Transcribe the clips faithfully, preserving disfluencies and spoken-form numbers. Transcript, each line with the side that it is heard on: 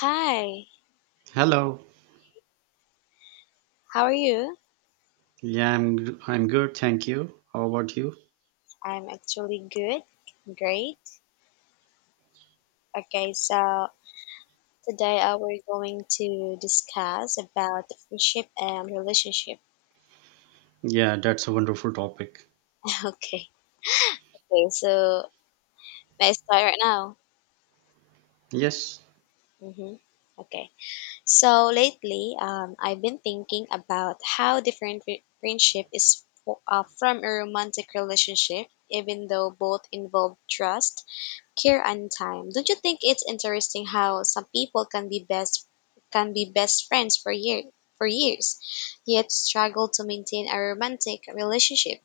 left: Hi,
right: Hello.
left: how are you?
right: Yeah, I'm I'm good, thank you. How about you?
left: I'm actually good, great. Okay, so today uh, we're going to discuss about the friendship and relationship.
right: Yeah, that's a wonderful topic.
left: Okay, okay. So may I start right now?
right: Yes,
left: Mm-hmm. Okay. So lately, um, I've been thinking about how different fri- friendship is fo- uh, from a romantic relationship, even though both involve trust care and time. Don't you think it's interesting how some people can be best can be best friends for year for years, yet struggle to maintain a romantic relationship?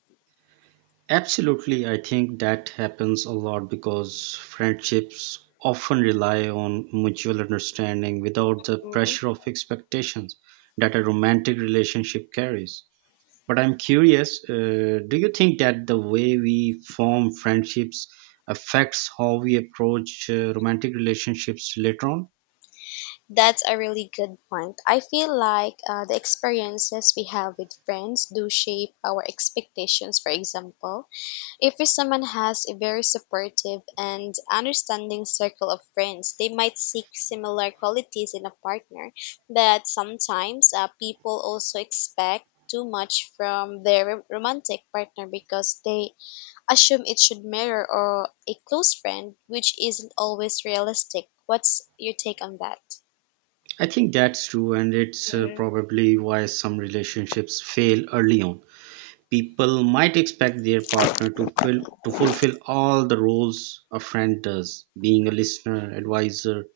right: absolutely. I think that happens a lot because friendships often rely on mutual understanding without the
left: Mhm.
right: pressure of expectations that a romantic relationship carries. But I'm curious, uh, do you think that the way we form friendships affects how we approach uh, romantic relationships later on?
left: That's a really good point. I feel like uh, the experiences we have with friends do shape our expectations. For example, if someone has a very supportive and understanding circle of friends, they might seek similar qualities in a partner, but sometimes uh, people also expect too much from their rom- romantic partner because they assume it should mirror or a close friend, which isn't always realistic. What's your take on that?
right: I think that's true, and it's uh,
left: Mm-hmm.
right: probably why some relationships fail early on. People might expect their partner to fill to fulfill all the roles a friend does, being a listener, advisor,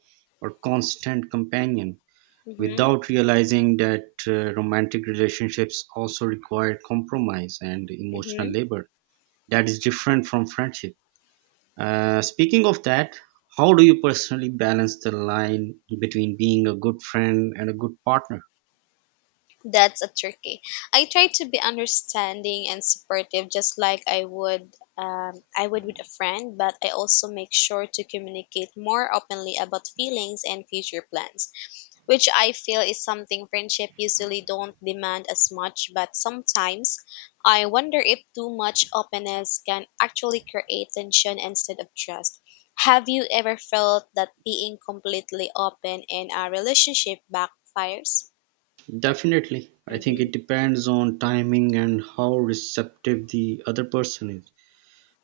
right: or constant companion,
left: Mm-hmm.
right: without realizing that uh, romantic relationships also require compromise and emotional labor. That is different from friendship. Uh, speaking of that, how do you personally balance the line between being a good friend and a good partner?
left: That's a tricky. I try to be understanding and supportive, just like I would, um, I would with a friend. But I also make sure to communicate more openly about feelings and future plans, which I feel is something friendship usually don't demand as much. But sometimes, I wonder if too much openness can actually create tension instead of trust. Have you ever felt that being completely open in a relationship backfires?
right: Definitely. I think
left: Mm-hmm.
right: it depends on timing and how receptive the other person is.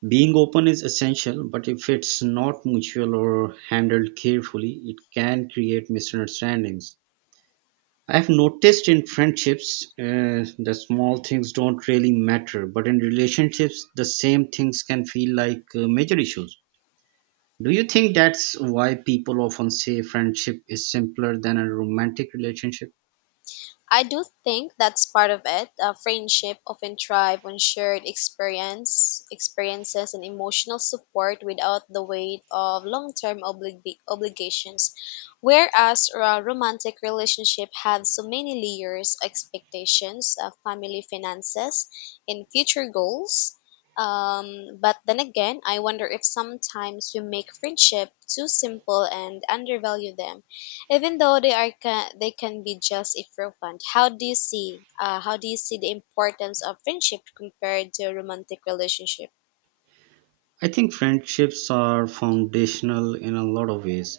right: Being open is essential, but if it's not mutual or handled carefully, it can create misunderstandings. I've noticed in friendships uh, the small things don't really matter, but in relationships, the same things can feel like uh, major issues. Do you think that's why people often say friendship is simpler than a romantic relationship?
left: I do think that's part of it. Uh, friendship often thrive on shared experience, experiences, and emotional support without the weight of long-term oblig- obligations. Whereas a romantic relationship have so many layers, expectations, uh, family finances, and future goals. Um, but then again, I wonder if sometimes we make friendship too simple and undervalue them even though they are ca they can be just irrelevant. How do you see uh, how do you see the importance of friendship compared to a romantic relationship?
right: I think friendships are foundational in a lot of ways.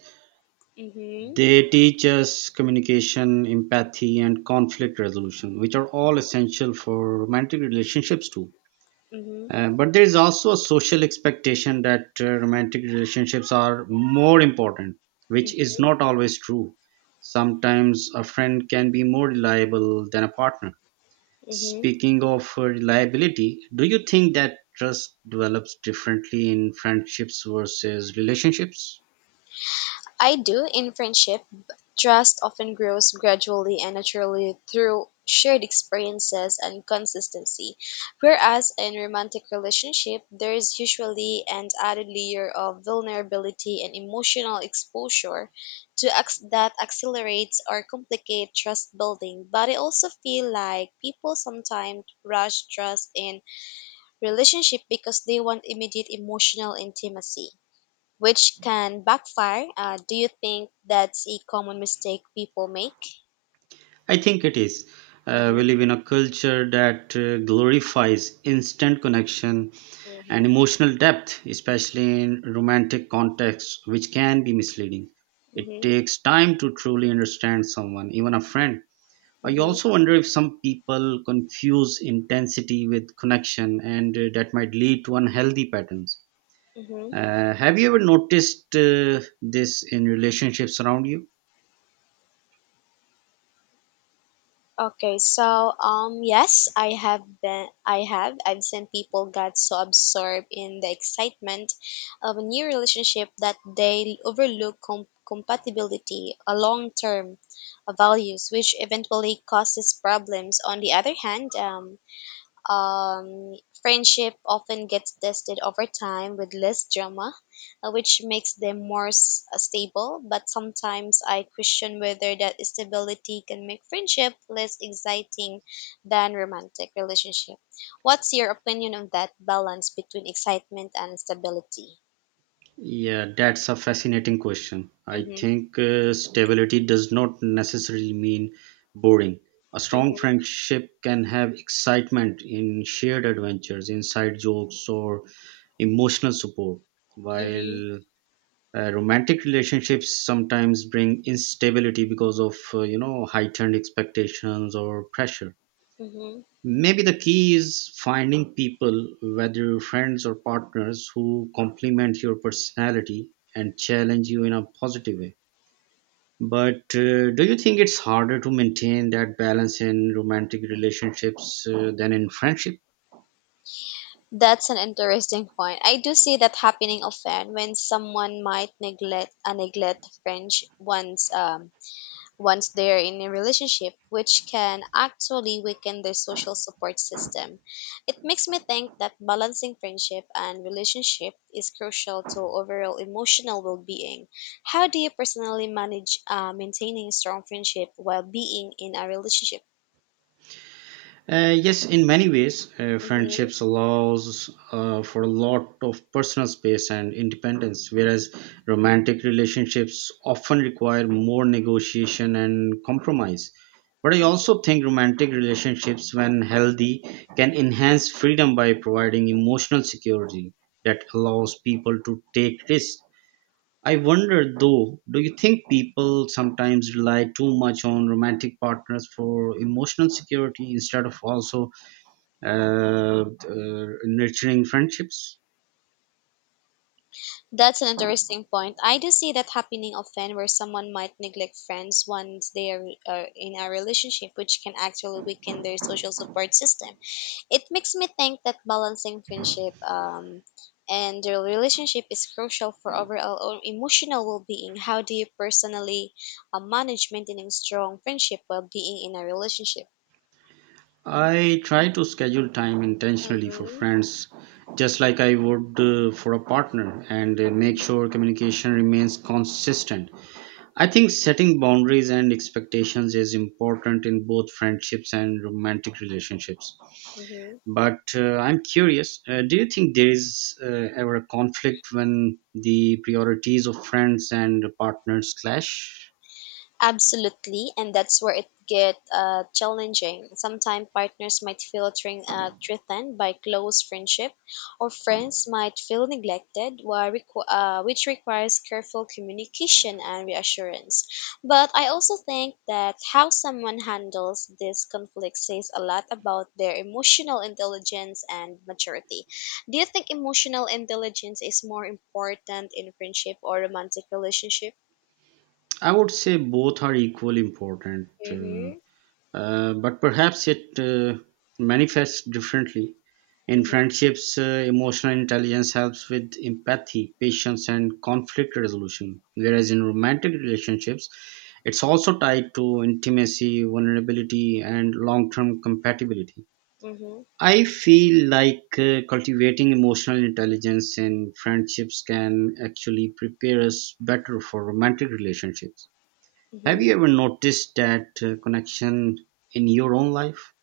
left: Mm-hmm.
right: They teach us communication, empathy, and conflict resolution, which are all essential for romantic relationships too.
left: Mm-hmm.
right: Uh, but there is also a social expectation that uh, romantic relationships are more important, which is
left: Mm-hmm.
right: not always true. Sometimes a friend can be more reliable than a partner.
left: Mm-hmm.
right: Speaking of uh, reliability, do you think that trust develops differently in friendships versus relationships?
left: I do in friendship. Trust often grows gradually and naturally through shared experiences and consistency, whereas in romantic relationship there is usually an added layer of vulnerability and emotional exposure to acc that accelerates or complicate trust building. But I also feel like people sometimes rush trust in relationship because they want immediate emotional intimacy which can backfire. Uh, do you think that's a common mistake people make?
right: I think it is. Uh,
left: Mm-hmm,
right: we live in a culture that uh, glorifies instant connection and
left: mm-hmm,
right: emotional depth, especially in romantic contexts, which can be misleading. It
left: mm-hmm,
right: takes time to truly understand someone, even a friend. I
left: mm-hmm,
right: also wonder if some people confuse intensity with connection, and uh, that might lead to unhealthy patterns.
left: mm-hmm.
right: Uh, have you ever noticed uh, this in relationships around you?
left: Okay, so um, yes, I have been. I have. I've seen people got so absorbed in the excitement of a new relationship that they overlook com- compatibility, a long term values, which eventually causes problems. On the other hand, um, Um, friendship often gets tested over time with less drama, uh, which makes them more s- uh, stable. But sometimes I question whether that stability can make friendship less exciting than romantic relationship. What's your opinion on that balance between excitement and stability?
right: Yeah, that's a fascinating question. I
left: Mhm.
right: think uh, stability does not necessarily mean boring. A strong
left: Mhm.
right: friendship can have excitement in shared adventures, inside jokes, or emotional support,
left: Mhm.
right: while uh, romantic relationships sometimes bring instability because of uh, you know heightened expectations or pressure.
left: Mhm.
right: Maybe the key is finding people, whether friends or partners, who complement your personality and challenge you in a positive way. But uh, do you think it's harder to maintain that balance in romantic relationships uh, than in friendship?
left: That's an interesting point. I do see that happening often when someone might neglect uh, neglect French once um once they're in a relationship, which can actually weaken their social support system. It makes me think that balancing friendship and relationship is crucial to overall emotional well being. How do you personally manage uh, maintaining strong friendship while being in a relationship?
right: Uh, yes, in many ways, uh,
left: Hmm.
right: friendships allows uh, for a lot of personal space and independence, whereas romantic relationships often require more negotiation and compromise. But I also think romantic relationships, when healthy, can enhance freedom by providing emotional security that allows people to take risks. I wonder though, do you think people sometimes rely too much on romantic partners for emotional security instead of also uh, uh, nurturing friendships.
left: That's an interesting point. I do see that happening often where someone might neglect friends once they are uh, in a relationship, which can actually weaken their social support system. It makes me think that balancing friendship um, and the relationship is crucial for overall o- emotional well-being. How do you personally uh, manage maintaining strong friendship while being in a relationship?
right: I try to schedule time intentionally for
left: Mm-hmm.
right: friends, just like I would uh, for a partner, and uh, make sure communication remains consistent. I think setting boundaries and expectations is important in both friendships and romantic relationships.
left: Mm-hmm.
right: But uh, I'm curious, uh, do you think there is uh, ever a conflict when the priorities of friends and partners clash?
left: Absolutely, and that's where it get uh, challenging. Sometimes partners might feel thre- uh, threatened by close friendship, or friends might feel neglected, while requ- uh, which requires careful communication and reassurance. But I also think that how someone handles this conflict says a lot about their emotional intelligence and maturity. Do you think emotional intelligence is more important in friendship or romantic relationship?
right: I would say both are equally important, uh,
left: Mm-hmm.
right: uh, but perhaps it uh, manifests differently. In
left: Mm-hmm.
right: friendships, uh, emotional intelligence helps with empathy, patience, and conflict resolution, whereas in romantic relationships, it's also tied to intimacy, vulnerability, and long term compatibility.
left: Mm-hmm.
right: I feel like uh, cultivating emotional intelligence in friendships can actually prepare us better for romantic relationships. Have
left: Mhm.
right: you ever noticed that uh, connection in your own life?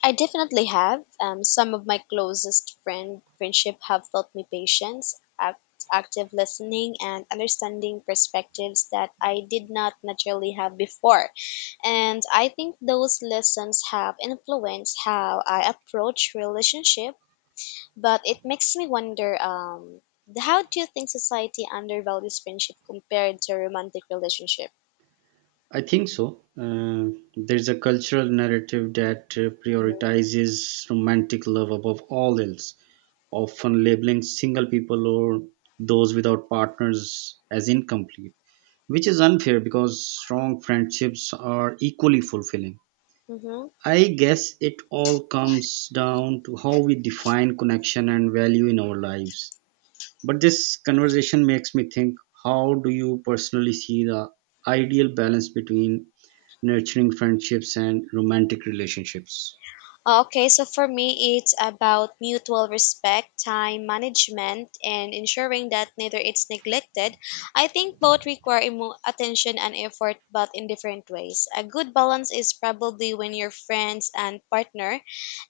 left: I definitely have. Um, some of my closest friend friendship have taught me patience, act, active listening, and understanding perspectives that I did not naturally have before. And I think those lessons have influenced how I approach relationship. But it makes me wonder, um, how do you think society undervalues friendship compared to romantic relationship?
right: I think so. Uh, there's a cultural narrative that uh, prioritizes romantic love above all else, often labeling single people or those without partners as incomplete, which is unfair because strong friendships are equally fulfilling.
left: Mm-hmm.
right: I guess it all comes down to how we define connection and value in our lives. But this conversation makes me think, how do you personally see the ideal balance between nurturing friendships and romantic relationships?
left: Okay, so for me, it's about mutual respect, time management, and ensuring that neither it's neglected. I think both require emo- attention and effort, but in different ways. A good balance is probably when your friends and partner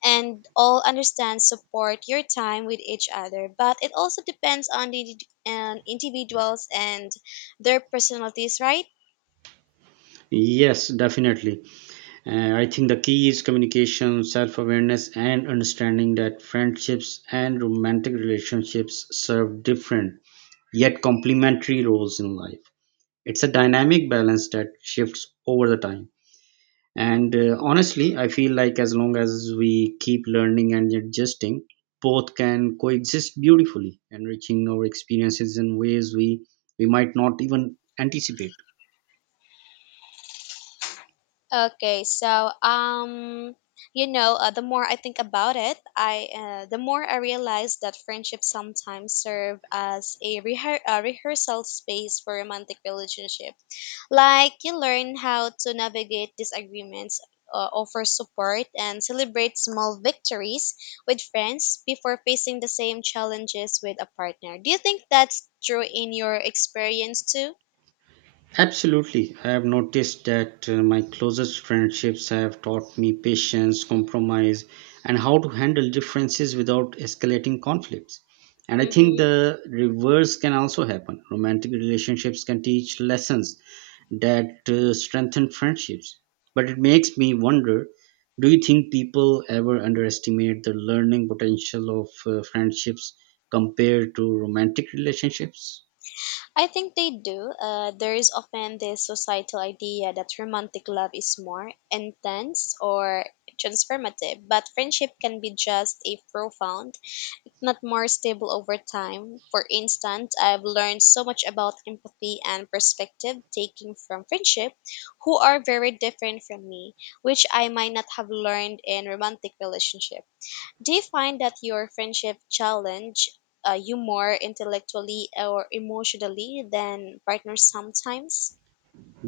left: and all understand support your time with each other, but it also depends on the indi- and individuals and their personalities, right?
right: Yes, definitely. Uh, I think the key is communication, self awareness, and understanding that friendships and romantic relationships serve different yet complementary roles in life. It's a dynamic balance that shifts over the time. And uh, honestly, I feel like as long as we keep learning and adjusting, both can coexist beautifully, enriching our experiences in ways we, we might not even anticipate.
left: Okay, so um, you know, uh, the more I think about it, I uh, the more I realize that friendships sometimes serve as a, rehe- a rehearsal space for romantic relationship. Like you learn how to navigate disagreements, uh, offer support, and celebrate small victories with friends before facing the same challenges with a partner. Do you think that's true in your experience too?
right: Absolutely. I have noticed that uh, my closest friendships have taught me patience, compromise, and how to handle differences without escalating conflicts. And I think
left: Mm-hmm.
right: the reverse can also happen. Romantic relationships can teach lessons that uh, strengthen friendships. But it makes me wonder, do you think people ever underestimate the learning potential of uh, friendships compared to romantic relationships?
left: I think they do. Uh, there is often this societal idea that romantic love is more intense or transformative, but friendship can be just as profound, not more stable over time. For instance, I've learned so much about empathy and perspective taking from friendship who are very different from me, which I might not have learned in romantic relationships. Do you find that your friendship challenge uh, you more intellectually or emotionally than partners sometimes?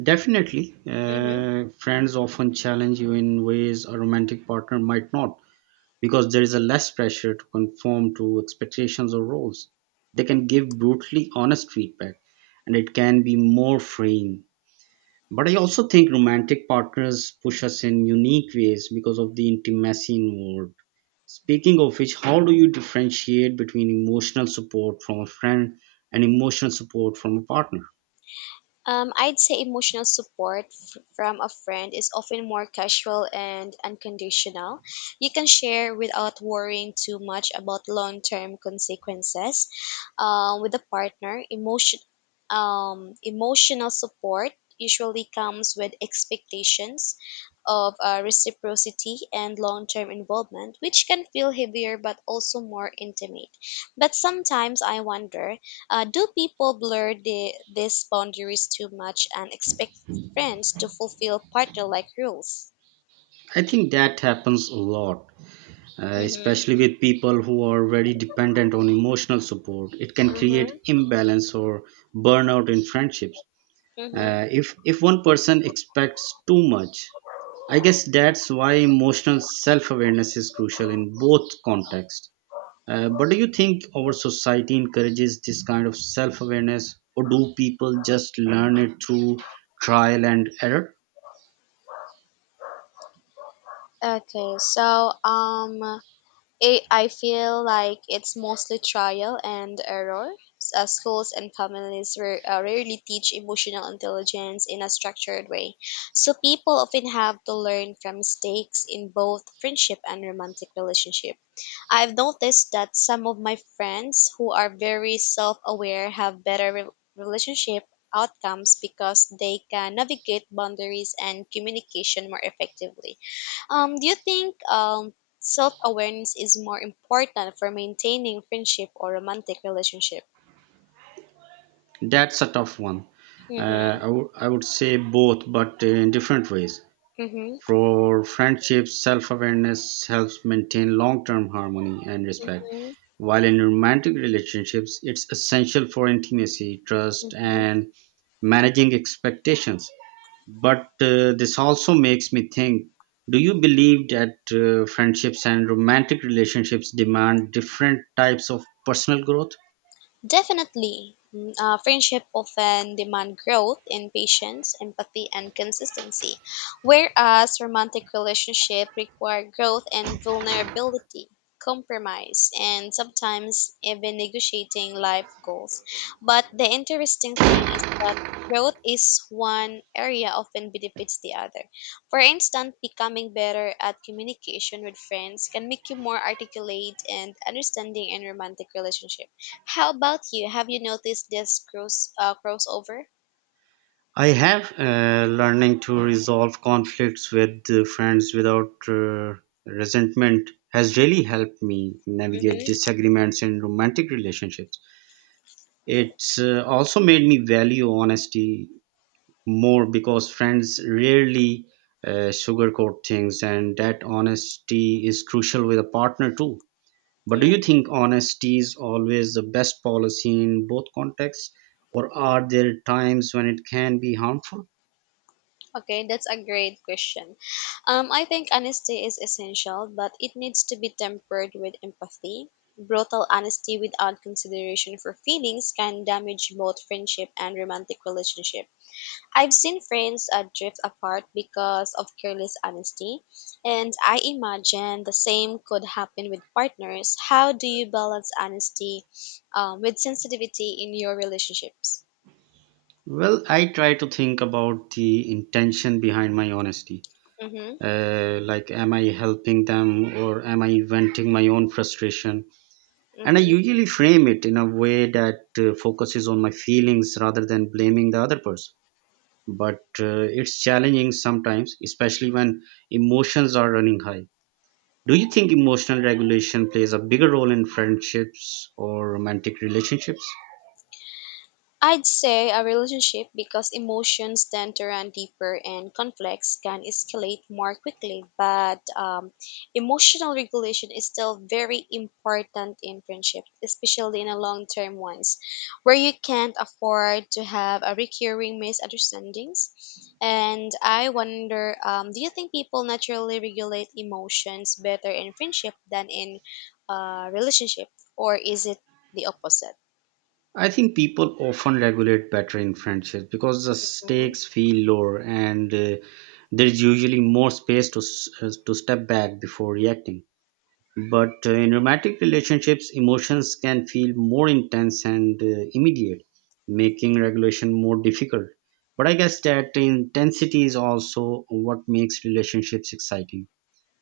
right: Definitely,
left: Mm-hmm.
right: uh, friends often challenge you in ways a romantic partner might not because there is a less pressure to conform to expectations or roles. They can give brutally honest feedback and it can be more freeing. But I also think romantic partners push us in unique ways because of the intimacy involved. Speaking of which, how do you differentiate between emotional support from a friend and emotional support from a partner?
left: Um, I'd say emotional support f- from a friend is often more casual and unconditional. You can share without worrying too much about long term consequences. Um, with a partner, emotion, um, Emotional support usually comes with expectations of uh, reciprocity and long term involvement, which can feel heavier but also more intimate. But sometimes I wonder, uh, do people blur the, these boundaries too much and expect friends to fulfill partner-like rules?
right: I think that happens a lot, uh,
left: Mm-hmm.
right: especially with people who are very dependent on emotional support. It can
left: Mm-hmm.
right: create imbalance or burnout in friendships
left: Mm-hmm.
right: uh, if if one person expects too much. I guess that's why emotional self-awareness is crucial in both contexts. Uh, but do you think our society encourages this kind of self-awareness, or do people just learn it through trial and error?
left: Okay, so um, it, I feel like it's mostly trial and error. S- Uh, schools and families ra- uh, rarely teach emotional intelligence in a structured way, so people often have to learn from mistakes in both friendship and romantic relationships. I've noticed that some of my friends who are very self-aware have better re- relationship outcomes because they can navigate boundaries and communication more effectively. Um, do you think um, self-awareness is more important for maintaining friendship or romantic relationship?
right: That's a tough one.
left: Mm-hmm.
right: Uh, I would I would say both but in different ways.
left: Mm-hmm.
right: For friendships, self-awareness helps maintain long-term harmony and respect.
left: Mm-hmm.
right: While in romantic relationships, it's essential for intimacy, trust,
left: Mm-hmm.
right: and managing expectations. But uh, this also makes me think, do you believe that uh, friendships and romantic relationships demand different types of personal growth?
left: Definitely, mm, uh, friendship often demand growth in patience, empathy, and consistency, whereas romantic relationship require growth and vulnerability, compromise, and sometimes even negotiating life goals. But the interesting thing is that growth is one area often benefits the other. For instance, becoming better at communication with friends can make you more articulate and understanding in romantic relationship. How about you? Have you noticed this cross uh, crossover?
right: I have. Uh, learning to resolve conflicts with uh, friends without uh, resentment has really helped me navigate
left: Mm-hmm.
right: disagreements in romantic relationships. It's uh, also made me value honesty more because friends rarely uh, sugarcoat things, and that honesty is crucial with a partner too. But do you
left: Mm.
right: think honesty is always the best policy in both contexts, or are there times when it can be harmful?
left: Okay, that's a great question. Um, I think honesty is essential, but it needs to be tempered with empathy. Brutal honesty without consideration for feelings can damage both friendship and romantic relationship. I've seen friends uh, drift apart because of careless honesty, and I imagine the same could happen with partners. How do you balance honesty um, with sensitivity in your relationships?
right: Well, I try to think about the intention behind my honesty.
left: Mm-hmm,
right: Uh, like, am I helping them or am I venting my own frustration? And I
left: mm-hmm.
right: usually frame it in a way that uh, focuses on my feelings rather than blaming the other person. But uh, it's challenging sometimes, especially when emotions are running high. Do you think emotional regulation plays a bigger role in friendships or romantic relationships?
left: I'd say a relationship because emotions tend to run deeper and conflicts can escalate more quickly. But um, emotional regulation is still very important in friendship, especially in a long term ones, where you can't afford to have a recurring misunderstandings. And I wonder, um, do you think people naturally regulate emotions better in friendship than in uh, relationship, or is it the opposite?
right: I think people often regulate better in friendships because the stakes feel lower and uh, there's usually more space to, s- uh, to step back before reacting. But uh, in romantic relationships, emotions can feel more intense and uh, immediate, making regulation more difficult. But I guess that intensity is also what makes relationships exciting.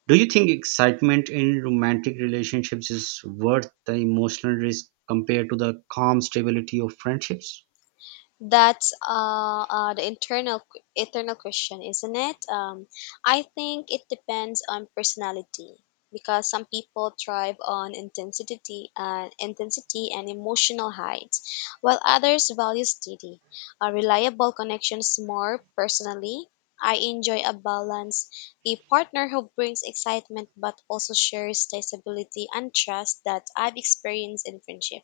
right: Do you think excitement in romantic relationships is worth the emotional risk compared to the calm stability of friendships?
left: That's uh, uh, the internal eternal question, isn't it? Um, I think it depends on personality because some people thrive on intensity and intensity and emotional heights, while others value steady, uh, reliable connections more. Personally, I enjoy a balance, a partner who brings excitement but also shares the stability and trust that I've experienced in friendship.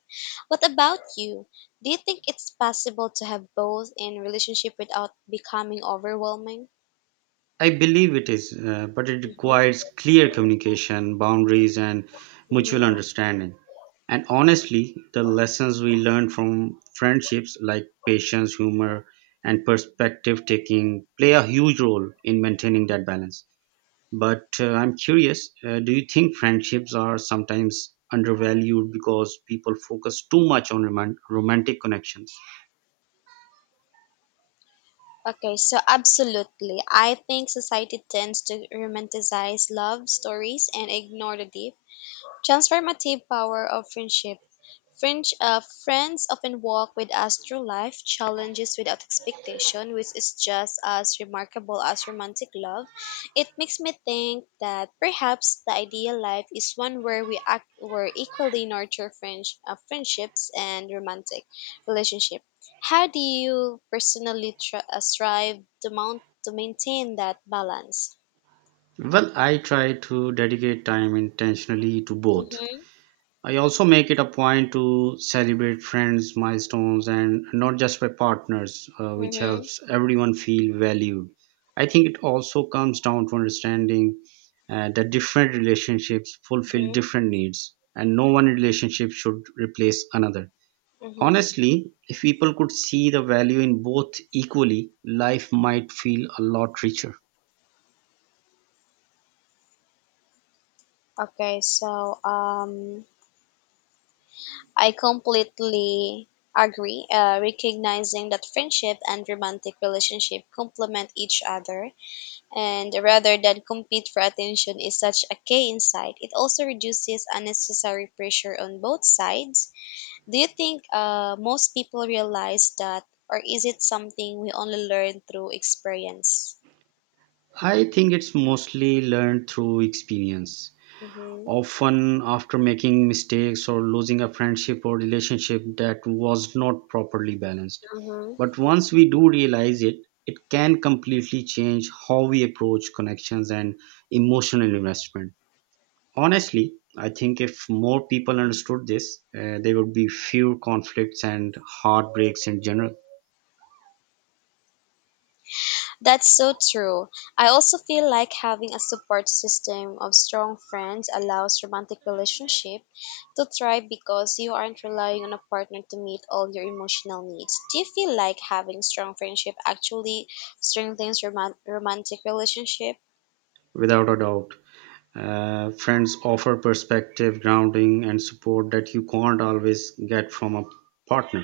left: What about you? Do you think it's possible to have both in relationship without becoming overwhelming?
right: I believe it is, uh, but it
left: Mm-hmm,
right: requires clear communication, boundaries, and mutual
left: mm-hmm.
right: understanding. And honestly, the lessons we learn from friendships like patience, humor, and perspective taking play a huge role in maintaining that balance. But uh, I'm curious, uh, do you think friendships are sometimes undervalued because people focus too much on roman- romantic connections?
left: Okay, so absolutely. I think society tends to romanticize love stories and ignore the deep transformative power of friendship. French. Uh, friends often walk with us through life, challenges without expectation, which is just as remarkable as romantic love. It makes me think that perhaps the ideal life is one where we act, where equally nurture French uh, friendships and romantic relationship. How do you personally tr- uh, strive to mount to maintain that balance?
right: Well, I try to dedicate time intentionally to both.
left: Mm-hmm.
right: I also make it a point to celebrate friends' milestones and not just my partners, uh, which
left: Mm-hmm.
right: helps everyone feel valued. I think it also comes down to understanding uh, that different relationships fulfill
left: Mm-hmm.
right: different needs, and no one relationship should replace another.
left: Mm-hmm.
right: Honestly, if people could see the value in both equally, life might feel a lot richer.
left: Okay, so um I completely agree. Uh, recognizing that friendship and romantic relationship complement each other, and rather than compete for attention, is such a key insight. It also reduces unnecessary pressure on both sides. Do you think uh, most people realize that, or is it something we only learn through experience?
right: I think it's mostly learned through experience.
left: Mm-hmm.
right: Often, after making mistakes or losing a friendship or relationship that was not properly balanced.
left: Mm-hmm.
right: But once we do realize it, it can completely change how we approach connections and emotional investment. Honestly, I think if more people understood this, uh, there would be fewer conflicts and heartbreaks in general,
left: That's so true. I also feel like having a support system of strong friends allows romantic relationship to thrive because you aren't relying on a partner to meet all your emotional needs. Do you feel like having strong friendship actually strengthens roman- romantic relationship?
right: without a doubt. Uh, friends offer perspective, grounding, and support that you can't always get from a partner.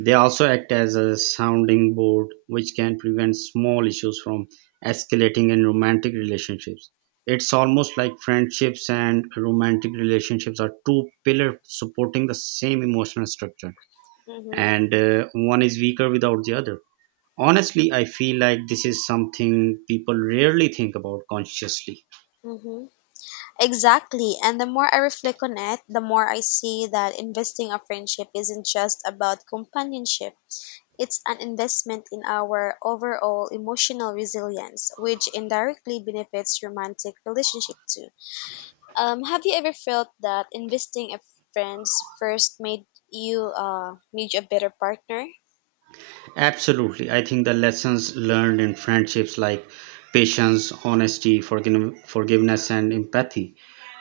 right: They also act as a sounding board, which can prevent small issues from escalating in romantic relationships. It's almost like friendships and romantic relationships are two pillars supporting the same emotional structure,
left: Mm-hmm.
right: and uh, one is weaker without the other. Honestly, I feel like this is something people rarely think about consciously.
left: Mm-hmm. Exactly. And the more I reflect on it, the more I see that investing a friendship isn't just about companionship. It's an investment in our overall emotional resilience, which indirectly benefits romantic relationship too. Um, have you ever felt that investing a friends first made you uh made you a better partner?
right: Absolutely. I think the lessons learned in friendships like patience, honesty, forgive- forgiveness, and empathy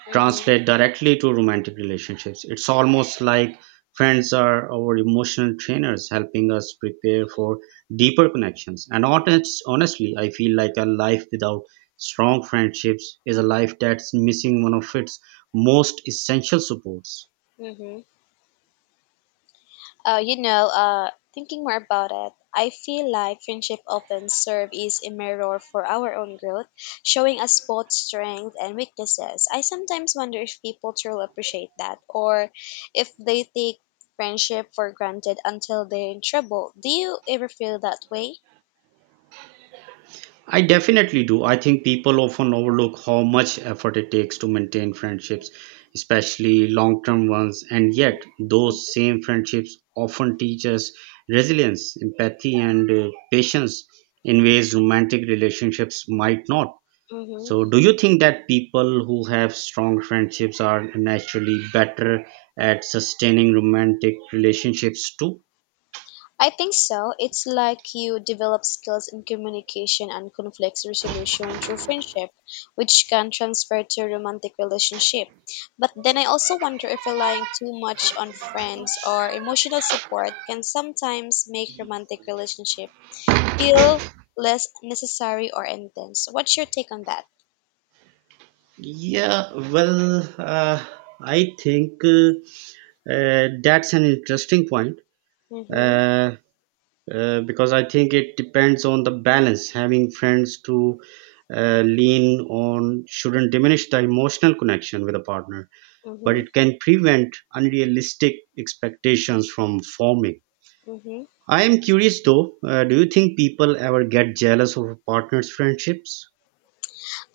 left: Mm-hmm.
right: translate directly to romantic relationships. It's almost like friends are our emotional trainers, helping us prepare for deeper connections. And honest, honestly, I feel like a life without strong friendships is a life that's missing one of its most essential supports.
left: Mm-hmm. Uh, you know, uh, thinking more about it, I feel like friendship often serve as a mirror for our own growth, showing us both strengths and weaknesses. I sometimes wonder if people truly appreciate that, or if they take friendship for granted until they're in trouble. Do you ever feel that way?
right: I definitely do. I think people often overlook how much effort it takes to maintain friendships, especially long term ones. And yet, those same friendships often teach us resilience, empathy, and uh, patience in ways romantic relationships might not.
left: Mm-hmm.
right: So, do you think that people who have strong friendships are naturally better at sustaining romantic relationships too?
left: I think so. It's like you develop skills in communication and conflict resolution through friendship, which can transfer to romantic relationship. But then I also wonder if relying too much on friends or emotional support can sometimes make romantic relationship feel less necessary or intense. What's your take on that?
right: Yeah, well, uh, I think uh, uh, That's an interesting point,
left: Mhm.
right: uh, uh, because I think it depends on the balance. Having friends to uh, lean on shouldn't diminish the emotional connection with a partner, but
left: Mhm.
right: it can prevent unrealistic expectations from forming.
left: Mhm.
right: I am curious though, uh, do you think people ever get jealous of a partner's friendships?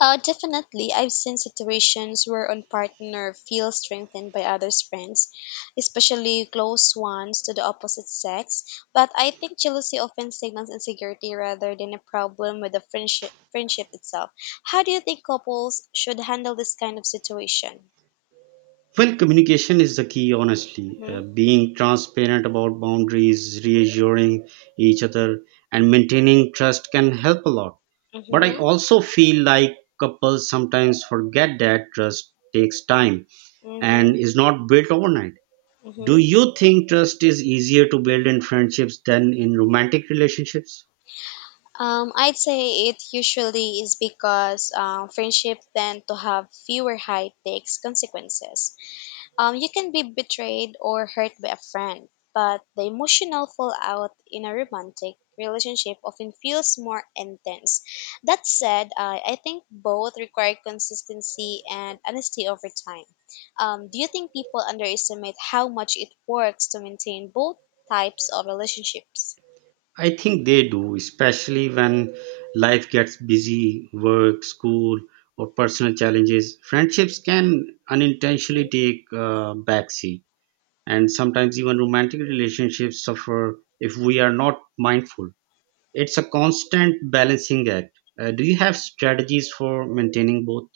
left: Uh, definitely, I've seen situations where one partner feels strengthened by others' friends, especially close ones to the opposite sex. But I think jealousy often signals insecurity rather than a problem with the friendship, friendship itself. How do you think couples should handle this kind of situation?
right: Well, communication is the key, honestly.
left: Hmm.
right: Uh, being transparent about boundaries, reassuring each other, and maintaining trust can help a lot. But I
left: Hmm.
right: also feel like couples sometimes forget that trust takes time and
left: Hmm.
right: is not built overnight. Do
left: Hmm.
right: you think trust is easier to build in friendships than in romantic relationships?
left: Um, I'd say it usually is because uh, friendship tend to have fewer high stakes consequences. Um, you can be betrayed or hurt by a friend, but the emotional fallout in a romantic relationship often feels more intense. That said, I I think both require consistency and honesty over time. Um, do you think people underestimate how much it works to maintain both types of relationships?
right: I think they do, especially when life gets busy, work, school, or personal challenges. Friendships can unintentionally take a backseat, and sometimes even romantic relationships suffer if we are not mindful. It's a constant balancing act. Uh, do you have strategies for maintaining both?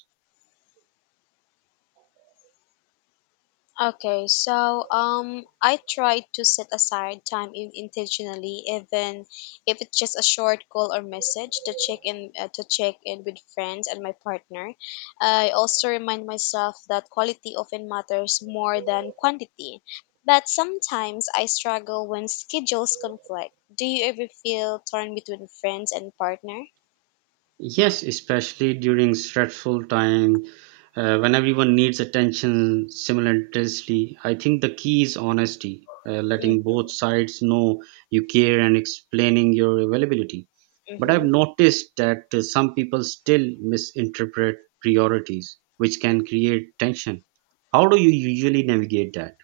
left: Okay, so um, I try to set aside time in- intentionally, even if it's just a short call or message to check in uh, to check in with friends and my partner. I also remind myself that quality often matters more than quantity. But sometimes I struggle when schedules conflict. Do you ever feel torn between friends and partner?
right: Yes, especially during stressful time, uh, when everyone needs attention simultaneously. I think the key is honesty, uh, letting both sides know you care and explaining your availability. But I've
left: Mm-hmm.
right: noticed that uh, some people still misinterpret priorities, which can create tension. How do you usually navigate that?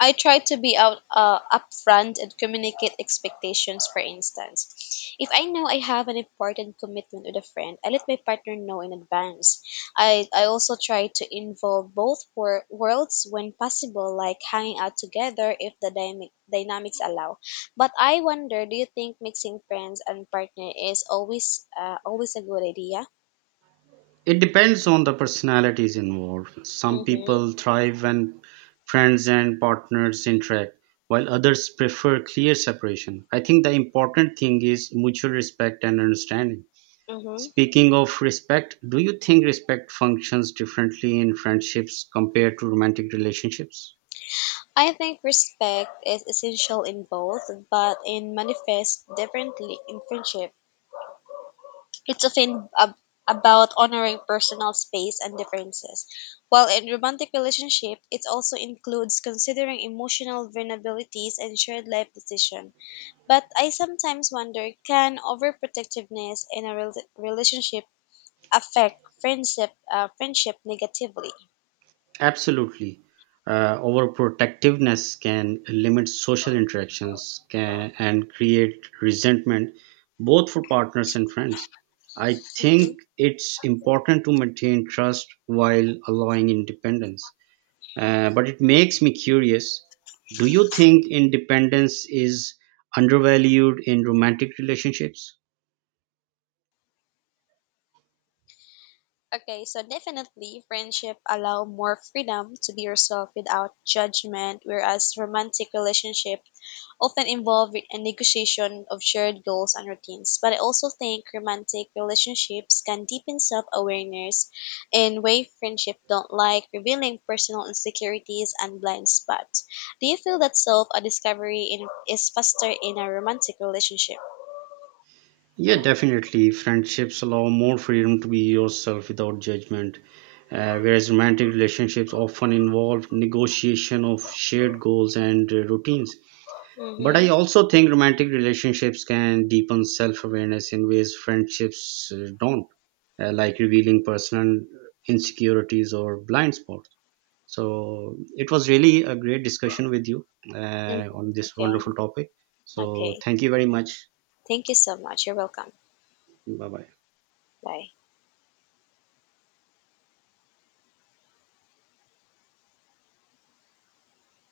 left: I try to be out uh, upfront and communicate expectations. For instance, if I know I have an important commitment with a friend, I let my partner know in advance. I I also try to involve both wor- worlds when possible, like hanging out together if the dynamic dynamics allow. But I wonder, do you think mixing friends and partner is always uh, always a good idea?
right: It depends on the personalities involved. Some
left: Mhm.
right: people thrive when friends and partners interact, while others prefer clear separation. I think the important thing is mutual respect and understanding.
left: Mhm.
right: Speaking of respect, do you think respect functions differently in friendships compared to romantic relationships?
left: I think respect is essential in both, but it manifests differently in friendship. It's often ab- about honoring personal space and differences. While in romantic relationship, it also includes considering emotional vulnerabilities and shared life decisions. But I sometimes wonder, can overprotectiveness in a rel- relationship affect friendship, uh, friendship negatively?
right: Absolutely. Uh, overprotectiveness can limit social interactions can, and create resentment both for partners and friends. I
left: Mhm.
right: think it's important to maintain trust while allowing independence. Uh, but it makes me curious, do you think independence is undervalued in romantic relationships?
left: Okay, so definitely friendship allow more freedom to be yourself without judgment, whereas romantic relationship often involve a negotiation of shared goals and routines. But I also think romantic relationships can deepen self-awareness in way friendship don't like, revealing personal insecurities and blind spots. Do you feel that self-discovery in, is faster in a romantic relationship?
right: Yeah, definitely. Friendships allow more freedom to be yourself without judgment, uh, whereas romantic relationships often involve negotiation of shared goals and uh, routines. But I
left: Mm-hmm.
right: also think romantic relationships can deepen self awareness in ways friendships uh, don't, uh, like revealing personal insecurities or blind spots. So it was really a great discussion with you
left: Mm-hmm.
right: uh, on this wonderful
left: Okay,
right: topic. So
left: okay.
right: thank you very much.
left: Thank you so much. You're welcome.
right: Bye bye.
left: Bye.